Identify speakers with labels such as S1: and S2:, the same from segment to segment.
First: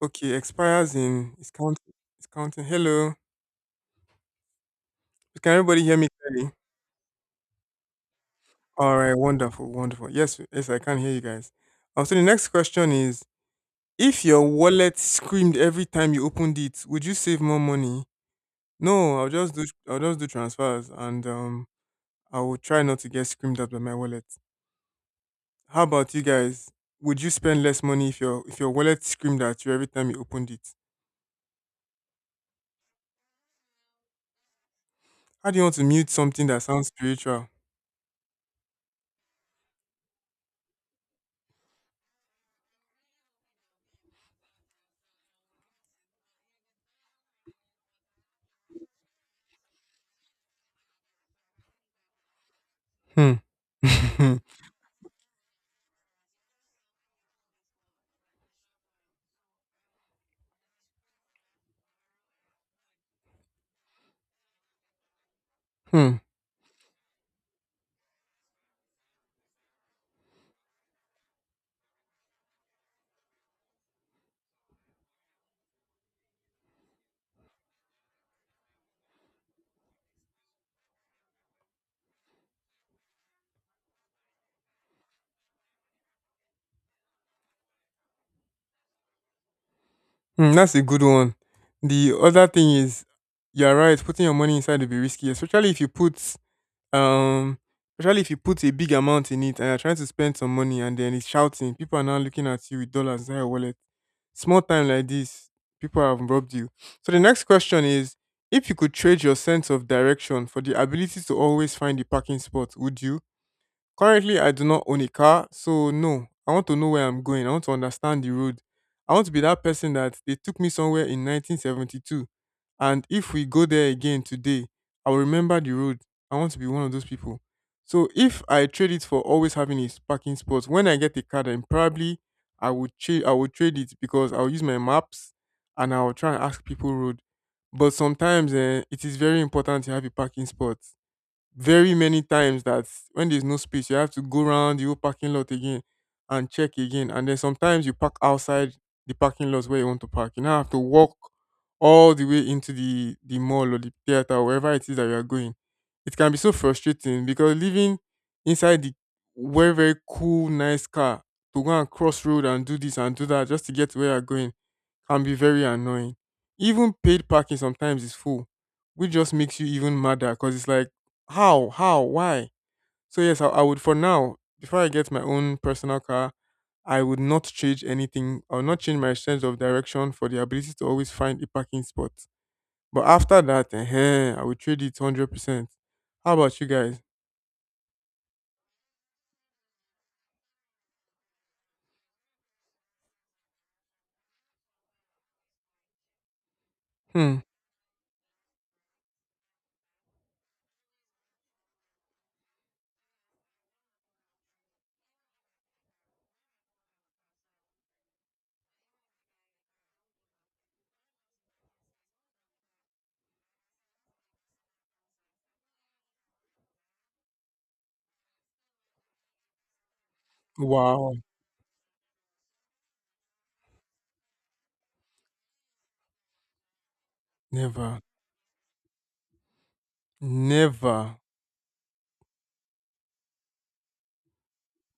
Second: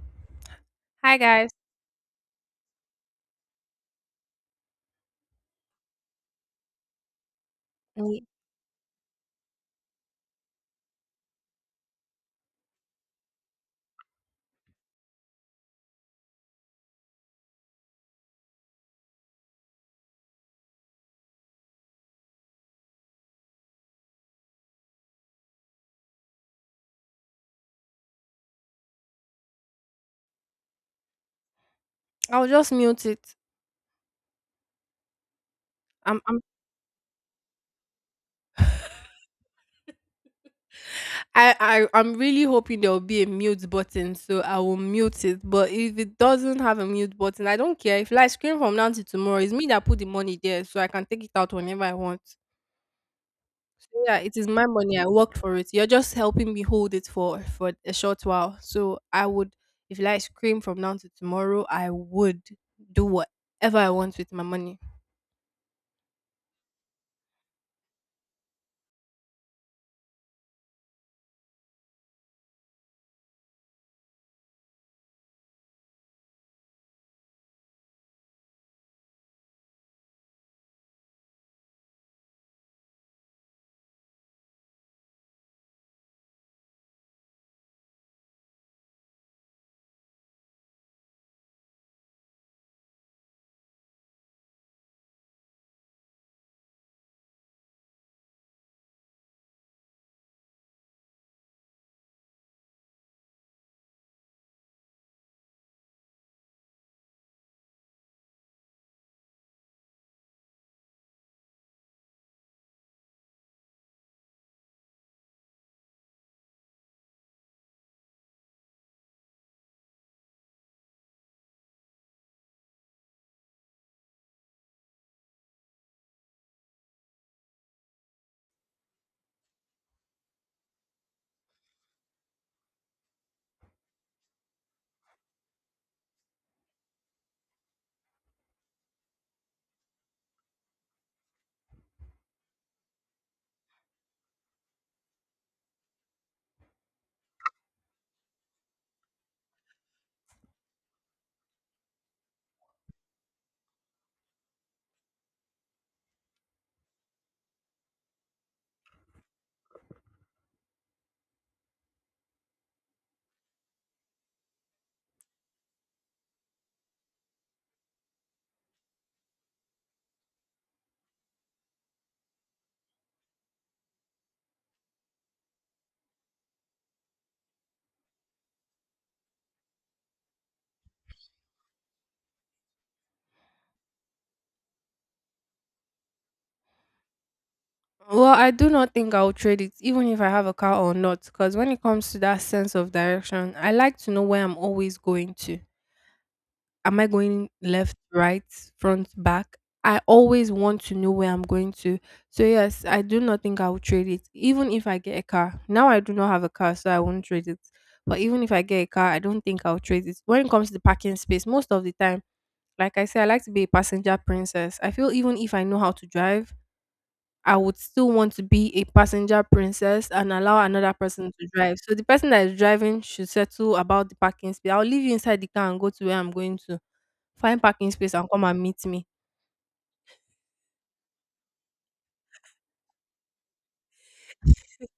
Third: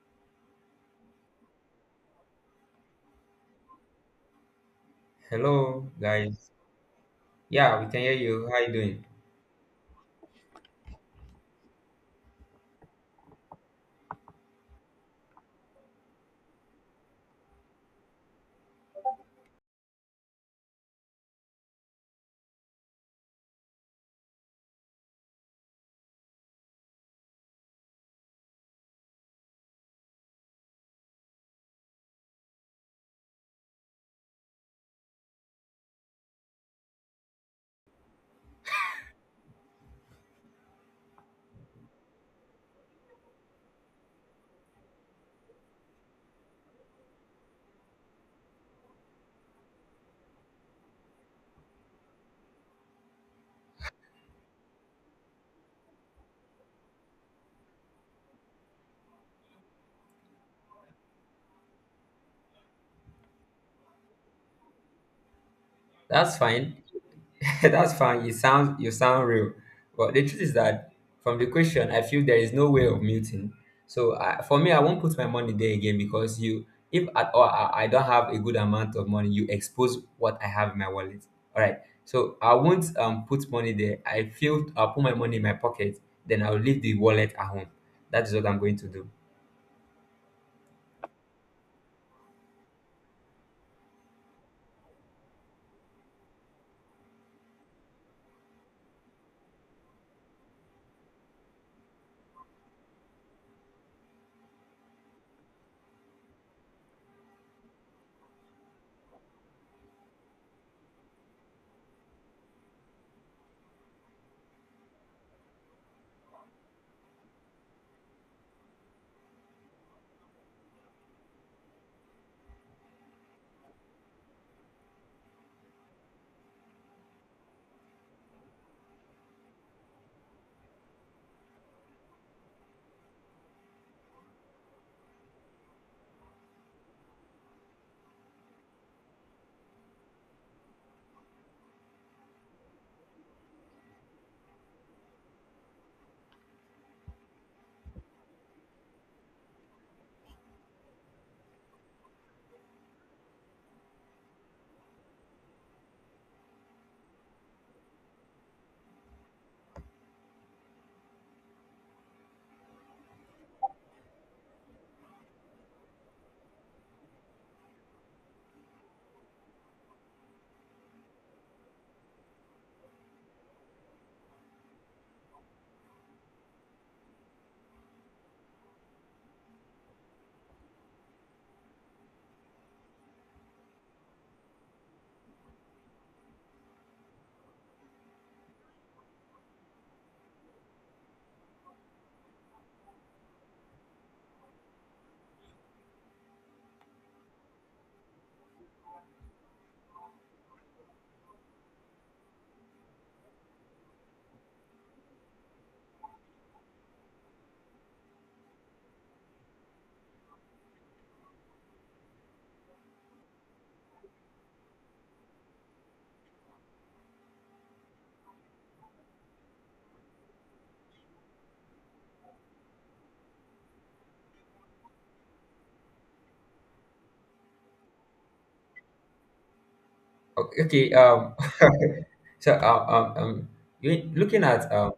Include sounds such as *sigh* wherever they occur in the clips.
S1: Okay, expires
S2: Hi
S1: in it's
S2: guys.
S1: counting. It's counting. Hello, can everybody
S3: Hello,
S1: hear me clearly?
S3: guys. Yeah, we can hear
S2: Hey,
S3: you. How you
S1: All
S3: doing?
S1: right, wonderful, wonderful. Yes, yes, I can hear you guys. So the next question is: if your wallet screamed every time you opened it, would you save more money? No, I'll just do transfers, and I will try not to get screamed at by my wallet. How about you guys? Would you spend less money if your wallet screamed at you every time you opened it?
S2: I'll just mute it.
S1: How do you want to mute
S2: I'm, I'm,
S1: something that sounds spiritual?
S2: I, I'm really hoping there will be a mute button, so I will mute it. But if it doesn't have a mute button, I don't care. If like scream from now to tomorrow, it's me that put the money there, so I can take it out whenever I want.
S1: Hmm.
S2: So yeah, it
S1: *laughs*
S2: is my money. I worked for it. You're just helping me hold it for a short while. So I would, if like scream from now to tomorrow, I would do whatever I want with my money.
S1: Hmm.
S3: That's fine. *laughs* That's fine. You sound real. But the truth is that from the question, I feel there is no way of muting. So for me, I won't put my money there again. Because if at all I don't have a good amount of money, you expose what I have in my wallet. All right. So I won't put money there. I feel I'll put my money in my pocket. Then I'll leave the wallet at home. That is what I'm going to do.
S1: Mm, that's a good one. The other thing is, you're right. Putting your money inside will be risky, especially if you put um, especially if you put a big amount in it and you're trying to spend some money and then it's shouting. People are now looking at you with dollars inside your wallet. Small time like this, people have robbed you. So the next question is, if you could trade your sense of direction for the ability to always find the parking spot, would you? Currently, I do not own a car, so no, I want to know where I'm going. I want to understand the road. I want to be that person that they took me somewhere in 1972. And if we go there again today, I will remember the road. I want to be one of those people. So if I trade it for always having a parking spot, when I get a car, then probably I would trade. I would trade it because I'll use my maps and I'll try and ask people road. But sometimes eh, it is very important to have a parking spot very many times that when there's no space, you have to go around the whole parking lot again and check again. And then sometimes you park outside the parking lot where you want to park. You now have to walk all the way into the mall or the theater or wherever it is that you are going. It can be so frustrating because living inside the very, very cool, nice car to go and cross road and do this and do that just to get to where you're going can be very annoying. Even paid parking sometimes is full, which just makes you even madder because it's like, how, why? So, yes, I would for now, before I get my own personal car, I would not change anything. I would not change my sense of direction for the ability to always find a parking spot. But after that, eh, I would trade it 100%. How about you guys?
S2: Well, I do not think I'll trade it, even if I have a car or not, because when it comes to that sense of direction, I like to know where I'm always going to. Am I
S1: Hmm.
S2: going left, right, front, back? I always want to know where I'm going to. So, yes, I do not think I'll trade it, even if I get a car. Now, I do not have a car, so I won't trade it. But even if I get a car, I don't think I'll trade it. When it comes to the parking space, most of the time, like I say, I like to be a passenger princess. I feel even if I know how to drive, I would still want to be a passenger princess and allow another
S1: Wow.
S2: person to drive. So the person that is driving should settle about the parking space. I'll leave you inside the car and go to where I'm going to. Find parking
S1: Never.
S2: space and come and meet me.
S3: Okay. okay,
S1: Never.
S3: Um. *laughs* So you looking at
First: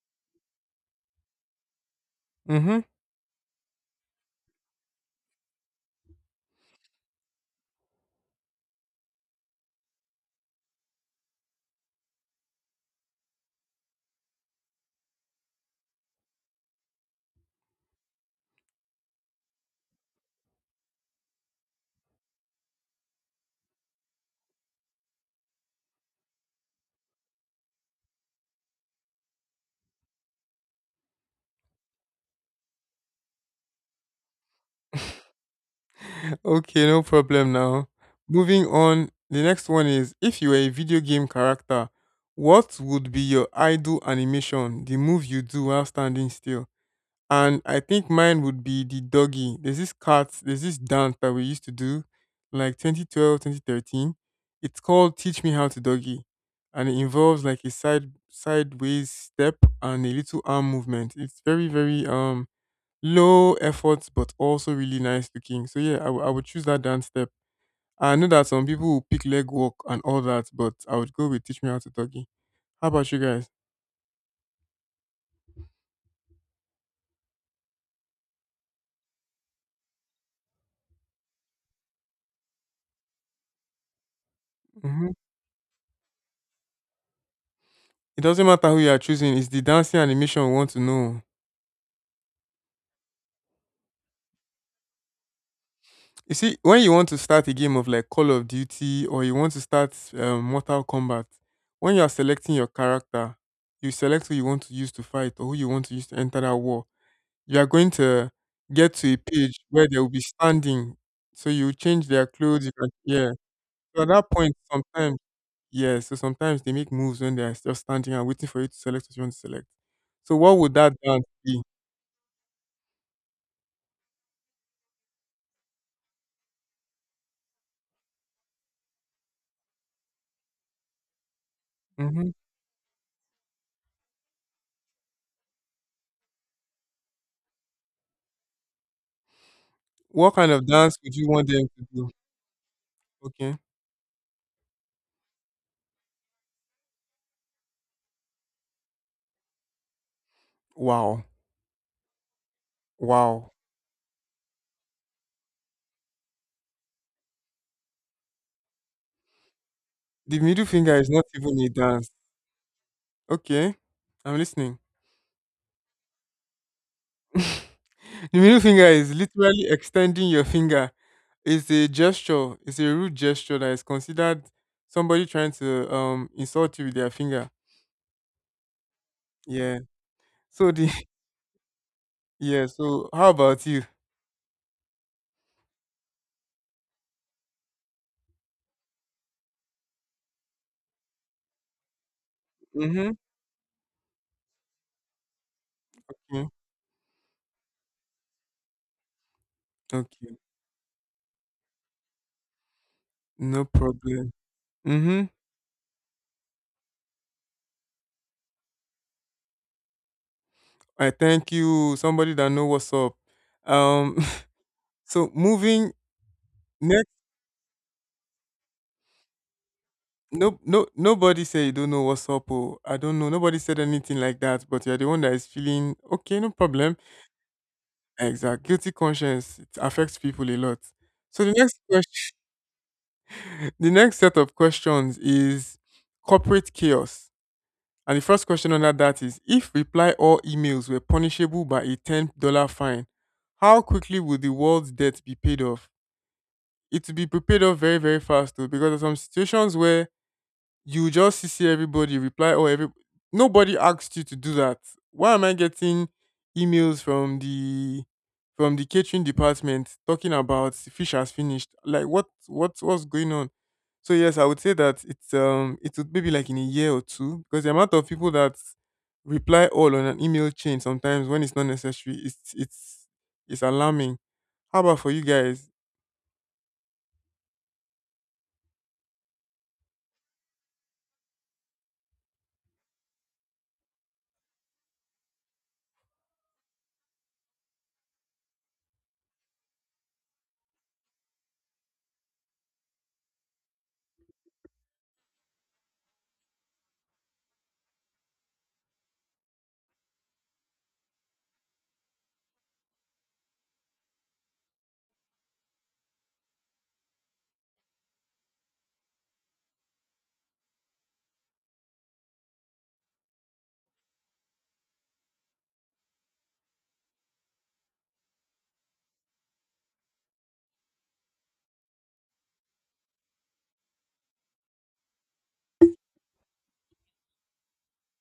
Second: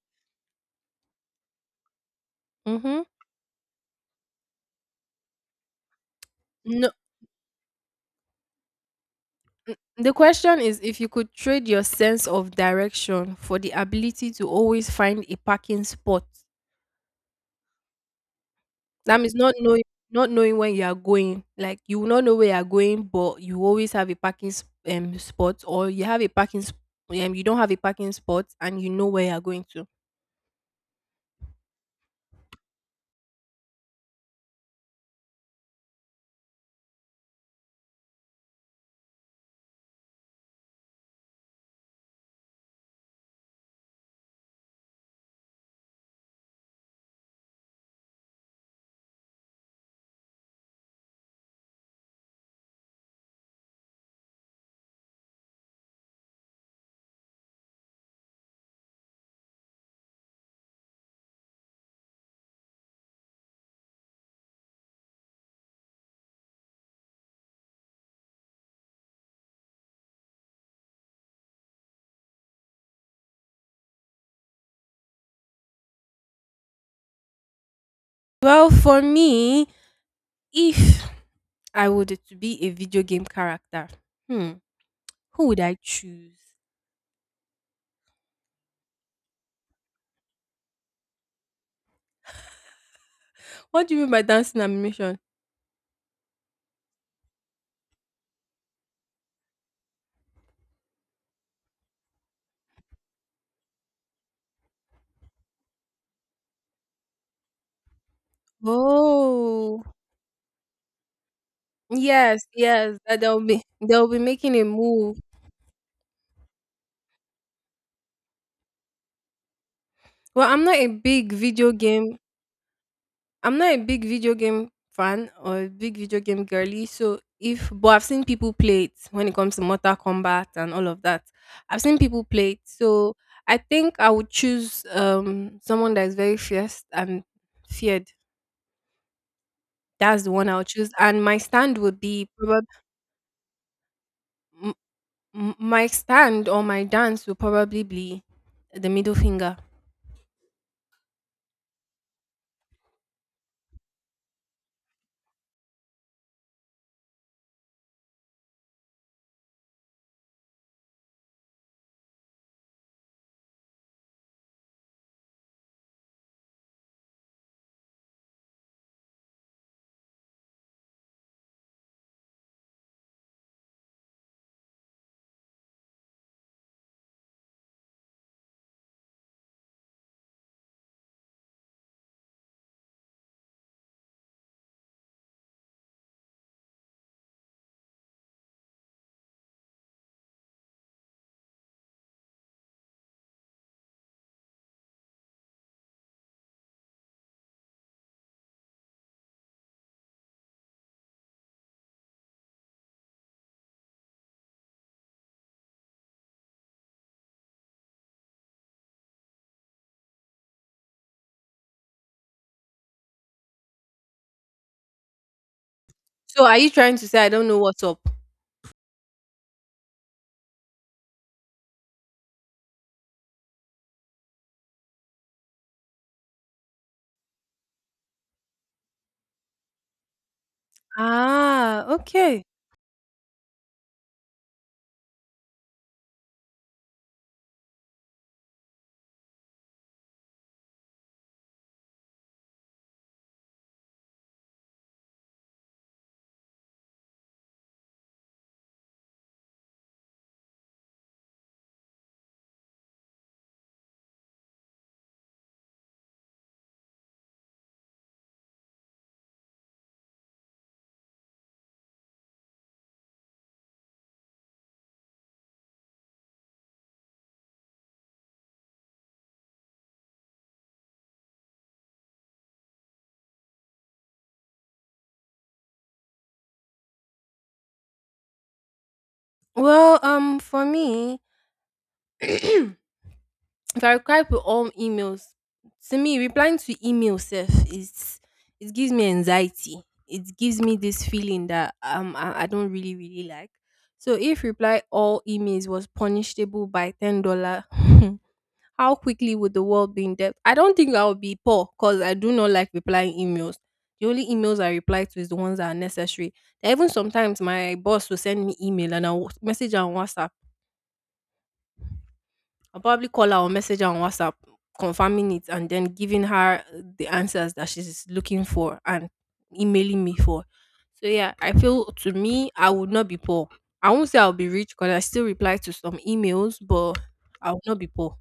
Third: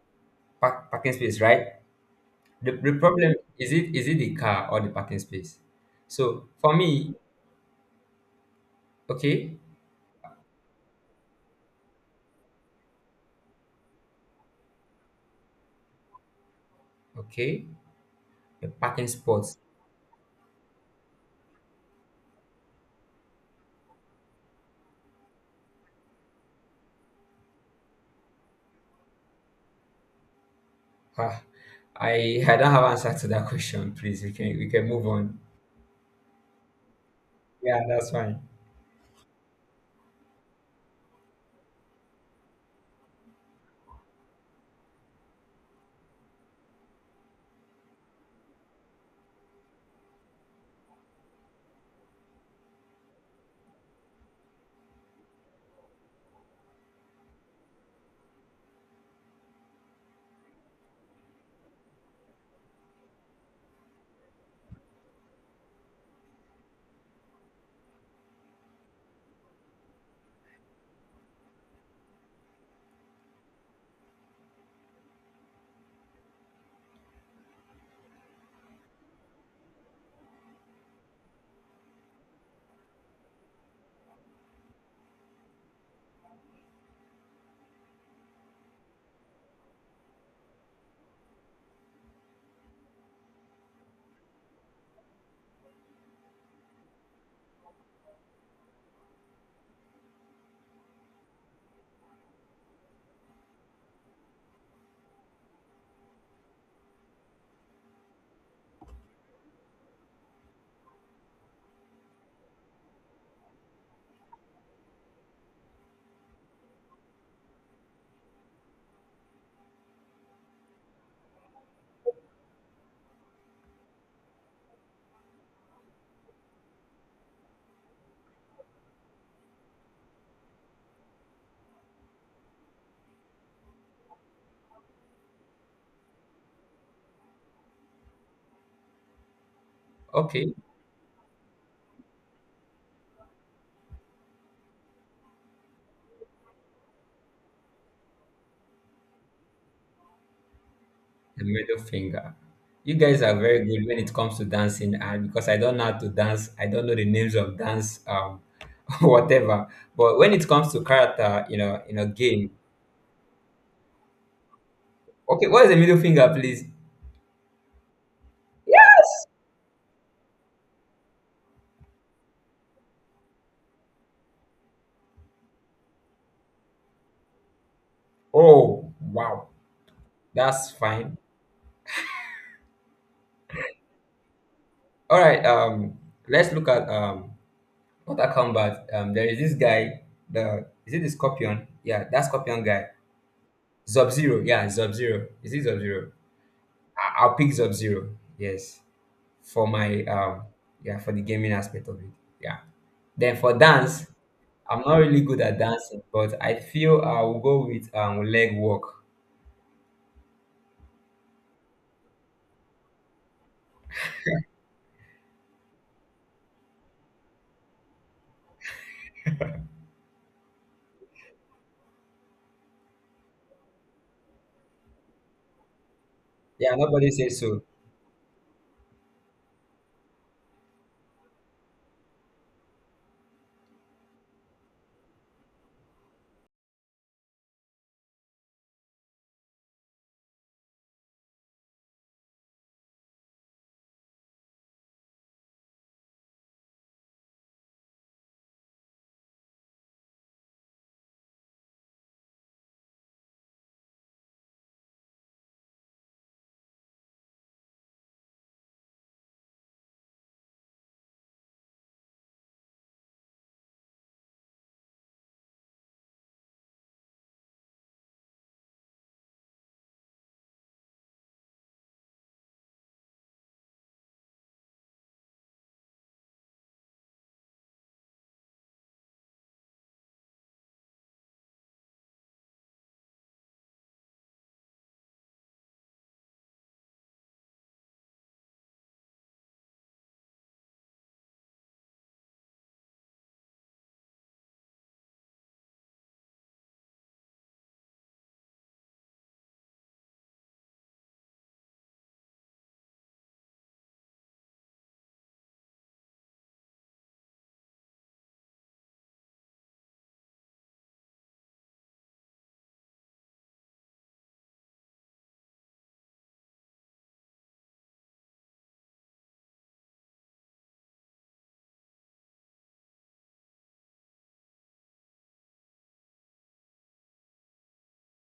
S3: parking space, right?
S1: Mm
S3: The,
S1: hmm.
S3: the
S2: Mm-hmm.
S3: problem is, it is it the car or the parking space? So for
S2: No,
S3: me, okay,
S2: the question is if you could trade your sense of direction for the ability to always find a parking spot.
S3: okay, the parking
S2: That means not
S3: spots.
S2: knowing not knowing when you are going. Like you will not know where you are going, but you always have a parking spot, or you have a parking you don't have a parking spot, and you know where you are going to.
S3: Ah, I don't have answer to that *laughs* question. Please, we can move on.
S1: Okay, no problem
S3: Yeah,
S1: now.
S3: that's fine.
S1: Moving on, the next one is if you were a video game character, what would be your idol animation, the move you do while standing still? And I think mine would be the doggy. There's this cat, there's this dance that we used to do like 2012, 2013. It's called Teach Me How to Doggy. And it involves like a sideways step and a little arm movement. It's very, very low effort but also really nice looking. So yeah, I would choose that dance step. I know that some people will pick leg walk and all that, but I would go with Teach Me How to Doggy. How about you guys?
S2: Well, for me, if I would to be a video game character, hmm,
S1: Hmm.
S2: who would I choose?
S1: It doesn't matter who you are choosing; it's the dancing animation we want to know.
S2: What do you mean by dancing animation?
S1: You see, when you want to start a game of like Call of Duty or you want to start Mortal Kombat, when you are selecting your character, you select who you want to use to fight or who you want to use to enter that war. You are going to get to a page
S2: Oh,
S1: where they will be standing. So you change their
S2: yes,
S1: clothes. You can,
S2: yes, that
S1: yeah.
S2: they'll be
S1: So
S2: they'll
S1: at
S2: be
S1: that
S2: making
S1: point,
S2: a move.
S1: sometimes, yeah. So sometimes they make moves when they are still standing and waiting for you to select what you want to select. So
S2: Well,
S1: what would that dance be?
S2: I'm not a big video game fan or a big video game girly, so if but I've seen people play it when it comes to Mortal Kombat and all of that. I've seen people
S1: Hmm.
S2: play it, so I think I would choose someone that is very fierce and feared. That's the
S1: What
S2: one
S1: kind
S3: Okay,
S2: I
S1: of
S2: would choose,
S1: dance would
S2: and
S1: you
S2: my
S1: want them
S2: stand
S1: to
S2: would
S1: do?
S2: be probably
S1: Okay.
S2: m- my stand or my dance will probably be the middle finger.
S1: Wow.
S3: the middle finger. You guys are
S1: Wow.
S3: very good when it comes to dancing, and because I don't know how to dance, I don't know the names of dance. *laughs* Whatever. But when
S1: The
S3: it
S1: middle
S3: comes to
S1: finger is not
S3: character, you
S1: even a
S3: know, in a
S1: dance.
S3: game,
S1: Okay. I'm listening.
S3: okay, what is the middle finger, please?
S1: *laughs* The middle finger is literally extending your finger. It's a gesture. It's a rude gesture that is considered somebody trying to insult you with their finger.
S3: Oh, wow.
S1: Yeah.
S3: That's
S1: So the *laughs*
S3: fine.
S1: yeah. So how about you?
S3: All right. Let's look at what I come there is this guy. The, is it the Scorpion? Yeah, that Scorpion guy.
S1: Mm-hmm.
S3: Sub Zero. Yeah, Sub Zero. Is it Sub Zero?
S1: Okay.
S3: I'll pick Sub Zero. Yes, for my
S1: Okay.
S3: yeah, for the gaming aspect of it. Yeah. Then for
S1: No
S3: dance,
S1: problem.
S3: I'm not really
S1: Mm-hmm.
S3: good at dancing, but I feel I will go with leg work.
S1: I thank you. Somebody that know what's up. Um. *laughs* So moving
S2: So are you trying to
S1: next.
S2: say I don't know what's up?
S1: No, no, nobody say you don't know what's up. Or I don't know. Nobody said anything like that. But you're the one that is feeling okay. No
S3: Yeah,
S1: problem.
S3: nobody says so.
S1: Exact. Guilty conscience. It affects people a lot. So the next
S2: Ah,
S1: question.
S2: okay.
S1: The next set of questions is corporate chaos. And the first question under that is if reply all emails were punishable by a $10 fine, how quickly would the world's debt be paid off? It will be paid off very, very fast though, because there are some situations where you just see everybody reply or every nobody asked you to do that. Why am I getting emails from the catering department talking about fish has finished? Like what what's going on? So yes, I would say that it would maybe like in a year or two because the amount of people that reply all on an email chain sometimes when it's not necessary it's it's alarming. How about for you guys?
S2: Well, for me, *clears throat* if I reply to all emails, to me replying to email self is it gives me anxiety. It gives me this feeling that I don't really like. So if reply all emails was punishable by $10, *laughs* how quickly would the world be in debt? I don't think I would be poor because I do not like replying emails. The only emails I reply to is the ones that are necessary. Even sometimes my boss will send me email and I'll message her on WhatsApp. I'll probably call her or message her on WhatsApp, confirming it, and then giving her the answers that she's looking for and emailing me for. So yeah, I feel to me I would not be poor. I won't say I'll be rich because I still reply to some emails, but I will not be poor.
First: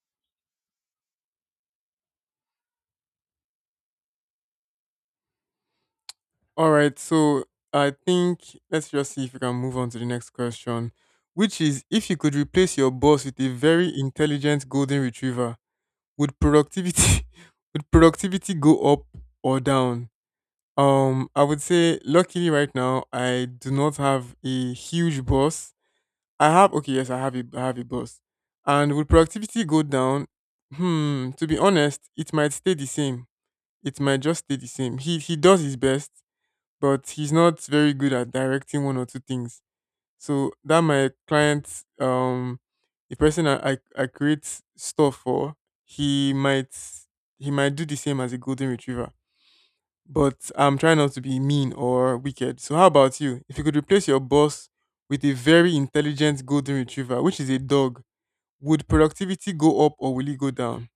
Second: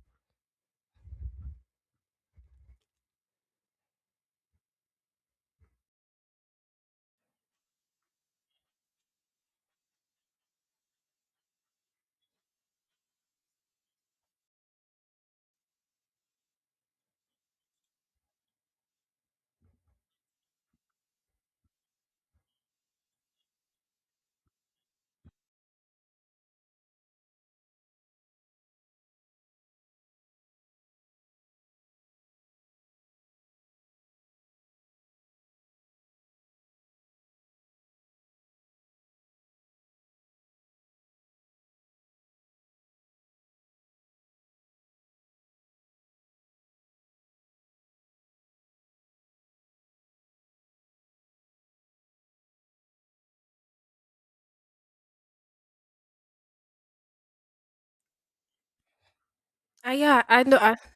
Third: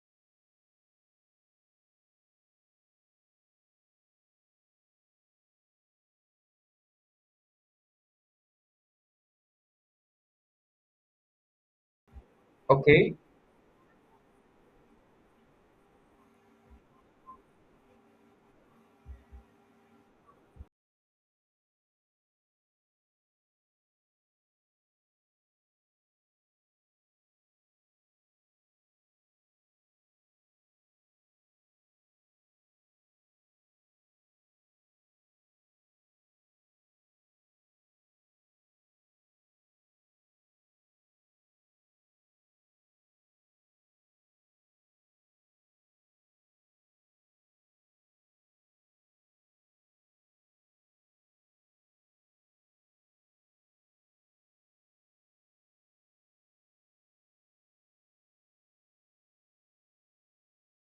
S1: All right, so I think let's just see if we can move on to the next question, which is if you could replace your
S3: Okay,
S1: boss with a very intelligent golden retriever, would productivity *laughs* would productivity go up or down? I would say luckily right now I do not have a huge boss. I have okay, yes, I have a boss. And would productivity go down? Hmm, to be honest, it might stay the same. It might just stay the same. He does his best but he's not very good at directing one or two things. So that my client, um, the person I create stuff for, he might he might do the same as a golden retriever. But I'm trying not to be mean or wicked. So how about you? If you could replace your boss with a very intelligent golden retriever, which is a dog, would productivity go
S2: Uh,
S1: up or
S2: yeah,
S1: will it
S2: I
S1: go
S2: know. I,
S1: down?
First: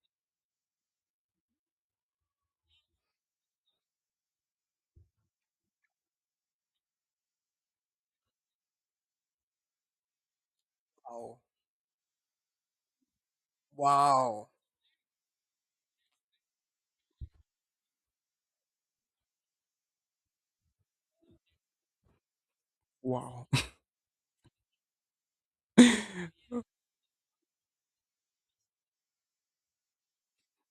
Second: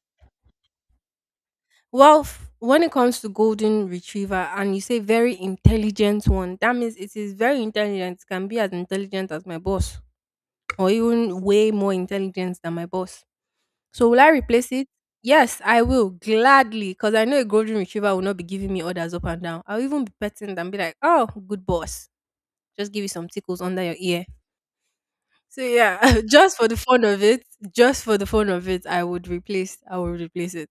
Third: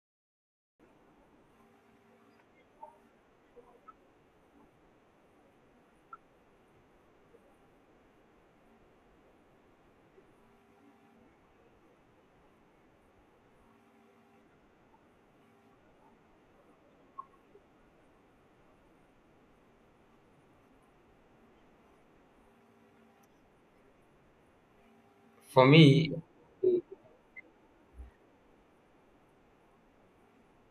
S2: well, when it comes to golden retriever, and you say very intelligent one, that means it is very intelligent. It can be as intelligent as my boss, or even way more intelligent than my boss.
S1: Wow.
S2: So will I
S1: Wow.
S2: replace it? Yes, I will gladly because I know a golden retriever will not be giving me orders up and down. I'll even be petting them, be like, "Oh, good boss, just give you some
S1: Wow.
S2: tickles under your ear." So
S3: for
S2: yeah,
S3: me,
S2: *laughs*
S1: *laughs*
S2: just for the fun of it, just for the fun of it, I would replace. I would replace it.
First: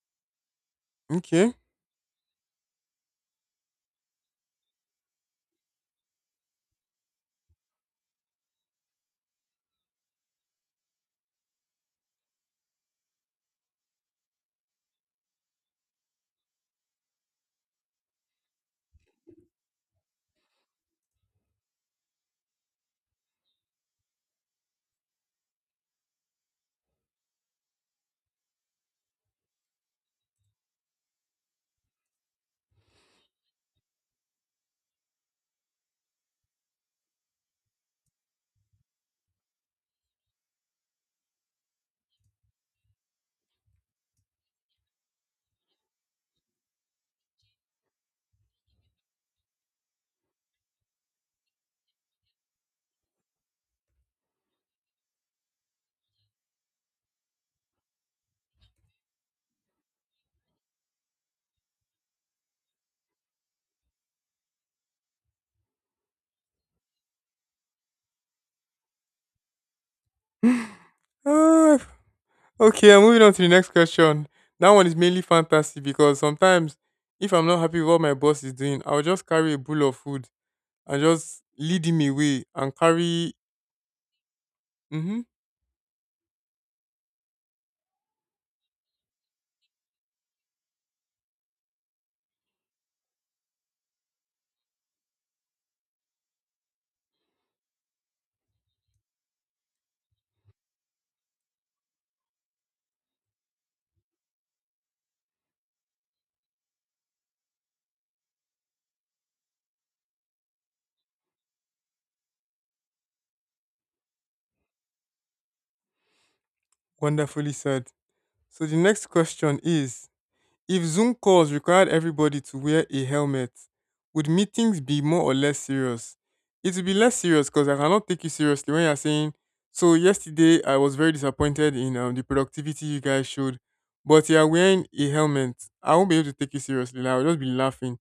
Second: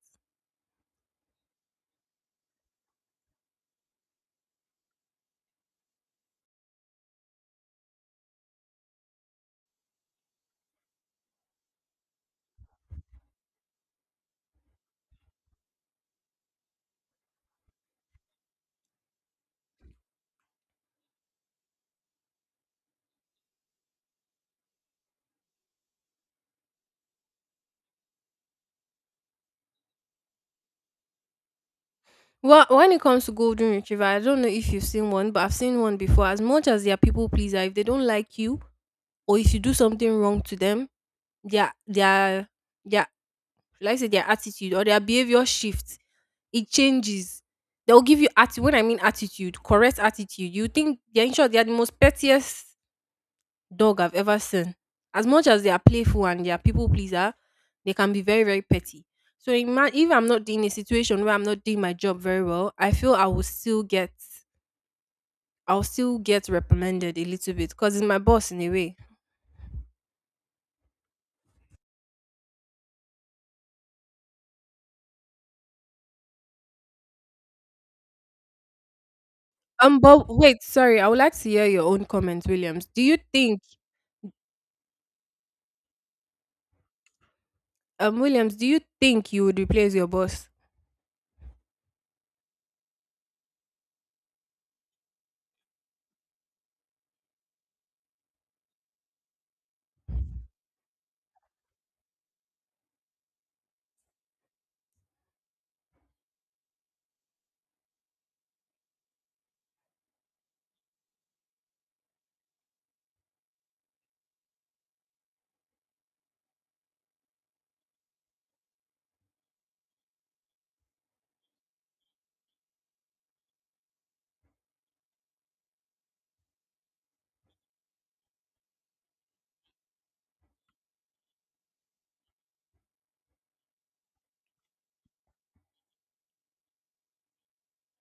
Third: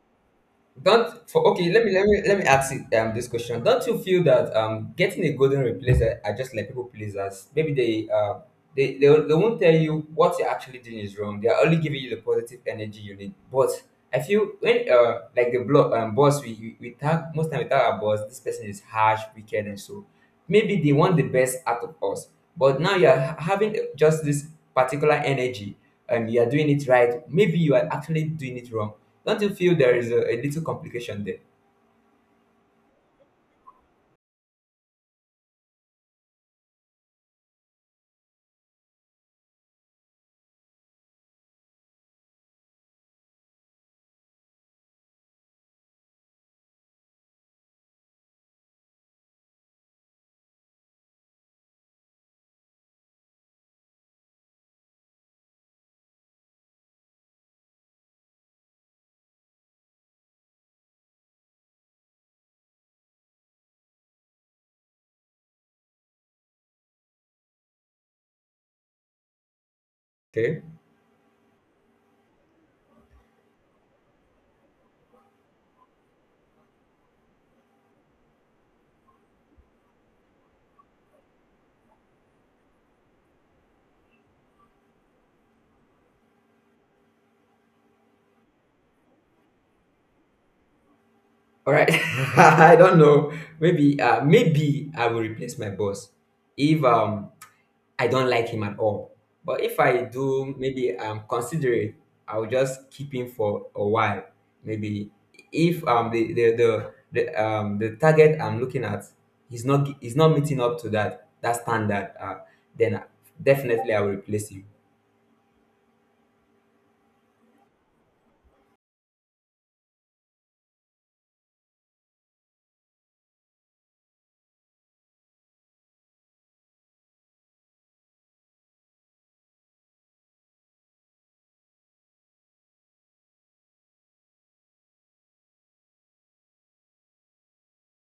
S3: Don't for
S1: Okay.
S3: okay. Let me ask this question. Don't you feel that getting a golden replacer are just like people pleasers? Maybe they won't tell you what you're actually doing is wrong. They are only giving you the positive energy you need. But I feel when like the blog boss we tag our boss. This person is harsh, wicked, and so maybe they want the best out of us, but now you are having just this particular energy and you are doing it right. Maybe you are actually doing it wrong. Don't you feel there is a little complication there?
S2: Well, when it comes to golden retriever, I don't know if you've seen one, but I've seen one before. As much as they are people pleaser, if they don't like you or if you do something wrong to them, their their their like I say, their attitude or their behavior shifts. It changes. They'll give you attitude. When I mean attitude, correct attitude. You think they're in short, they are the most pettiest dog I've ever seen. As much as they are playful and they are people pleaser, they can be very, very petty. So if I'm not in a situation where I'm not doing my job very well, I feel I'll still get reprimanded a little bit because it's my boss in a way.
S1: *sighs*
S3: Okay,
S1: *laughs* Ah, okay, I'm moving on to the next question. That one is mainly fantasy because sometimes if I'm not happy with what my boss is doing, I'll just carry a bowl of
S2: But
S1: food
S2: wait,
S1: and
S2: sorry, I would like
S1: just
S2: to hear your
S1: lead him
S2: own
S1: away
S2: comments,
S1: and
S2: Williams.
S1: carry. Mm-hmm,
S2: Williams, do you think you would replace your boss?
S3: all right. *laughs* I don't know. Maybe I will replace my boss if I don't like him at all. But if I do, maybe considerate, I'll just keep him for a while. Maybe if the target I'm looking at is not meeting up to that standard, then definitely I'll replace him.
S1: wonderfully said. So the next question is if Zoom calls required everybody to wear a helmet, would meetings be more or less serious? It would be less serious because I cannot take you seriously when you're saying, so yesterday I was very disappointed in the productivity you guys showed, but you're wearing a helmet. I won't be able to take you seriously. Like, I'll just be laughing.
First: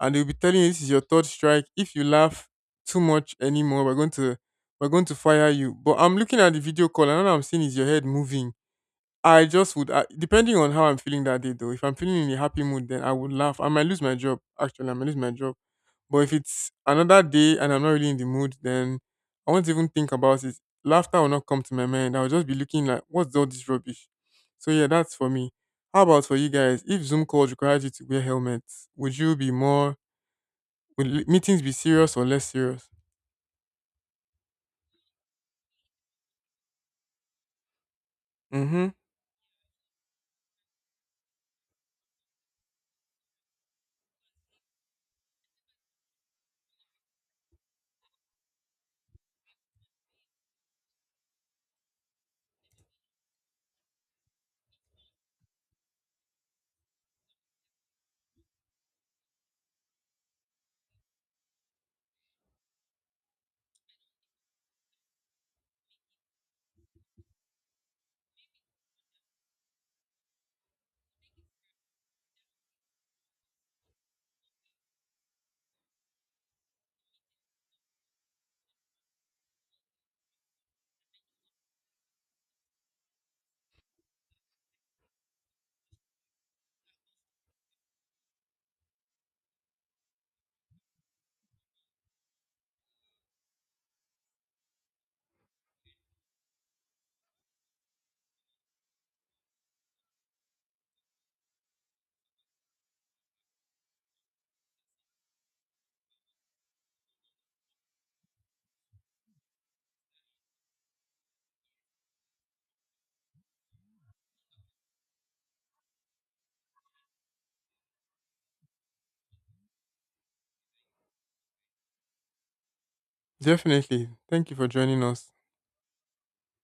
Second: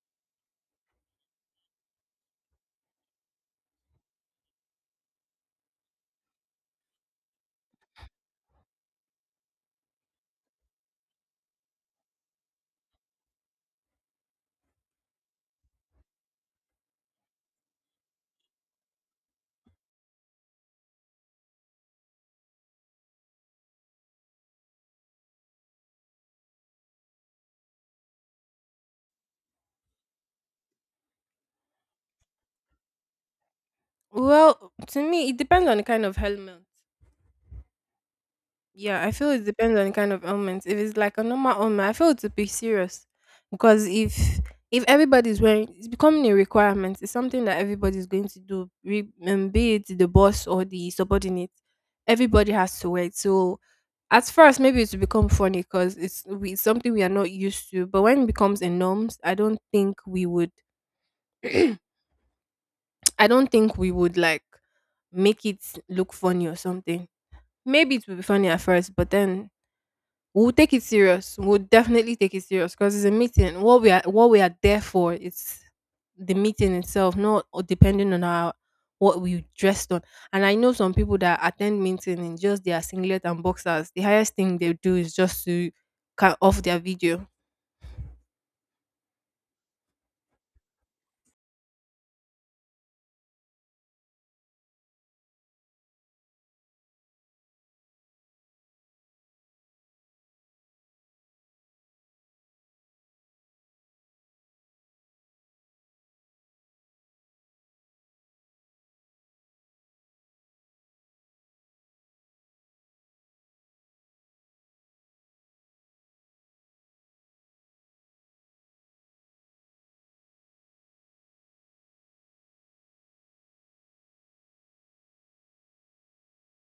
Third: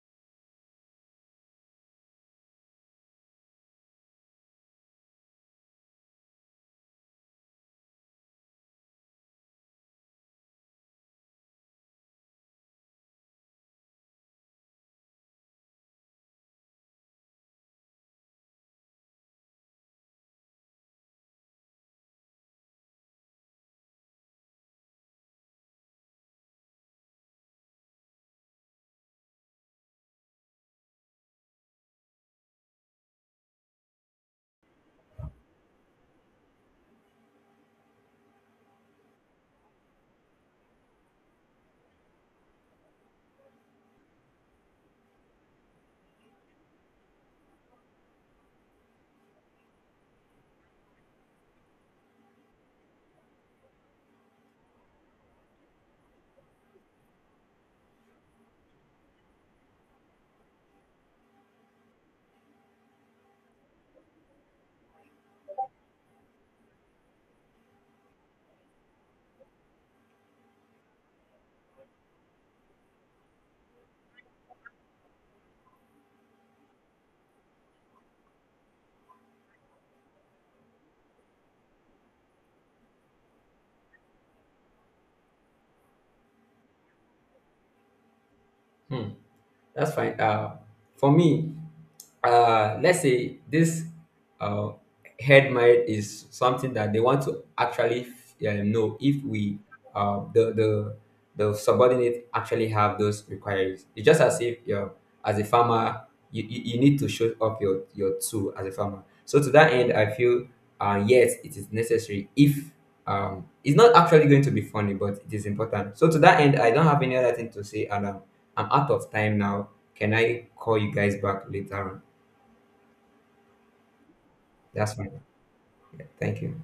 S1: And they'll be telling you this is your third strike. If you laugh too much anymore, we're going to fire you. But I'm looking at the video call and all I'm seeing is your head moving. I just would, depending on how I'm feeling that day, though. If I'm feeling in a happy mood, then I would laugh. I might lose my job. Actually, I might lose my job. But if it's another day and I'm not really in the mood, then I won't even think about it. Laughter will not come to my mind. I'll just be looking like, what's all this rubbish? So yeah, that's for me. How about for you guys? If Zoom calls required you to wear helmets, would you be more? Would meetings be serious or less serious?
S2: Well, to me, it depends on the kind of helmet.
S1: Mm-hmm.
S2: Yeah, I feel it depends on the kind of helmet. If it's like a normal helmet, I feel it to be serious because if everybody's wearing, it's becoming a requirement. It's something that everybody's going to do, be it the boss or the subordinate. Everybody has to wear it. So at first, maybe it's become funny because it's something we are not used to. But when it becomes a norms, I don't think we would. *clears throat* I don't think we would like make it look funny or something. Maybe it will be funny at first, but then we'll take it serious. We'll definitely take it serious because it's a meeting. What we are there for is the meeting itself, not depending on our what we dressed on. And I know some people that attend meeting in just their singlet and boxers. The highest thing they do is just to cut off their video.
S3: Hmm. That's fine. For me, let's say this uh, head marriage is something that they want to actually know if we, the the subordinate actually have those requirements. It's just as if you, as a farmer, you need to show up your tool as a farmer. So to that end, I feel yes, it is necessary. If it's not actually going to be funny, but it is important. So to that end, I don't have any other thing to say, and I'm out of time now. Can I call you guys back later on?
S1: Definitely. Thank you for
S3: That's
S1: joining
S3: fine.
S1: us.
S3: Thank you.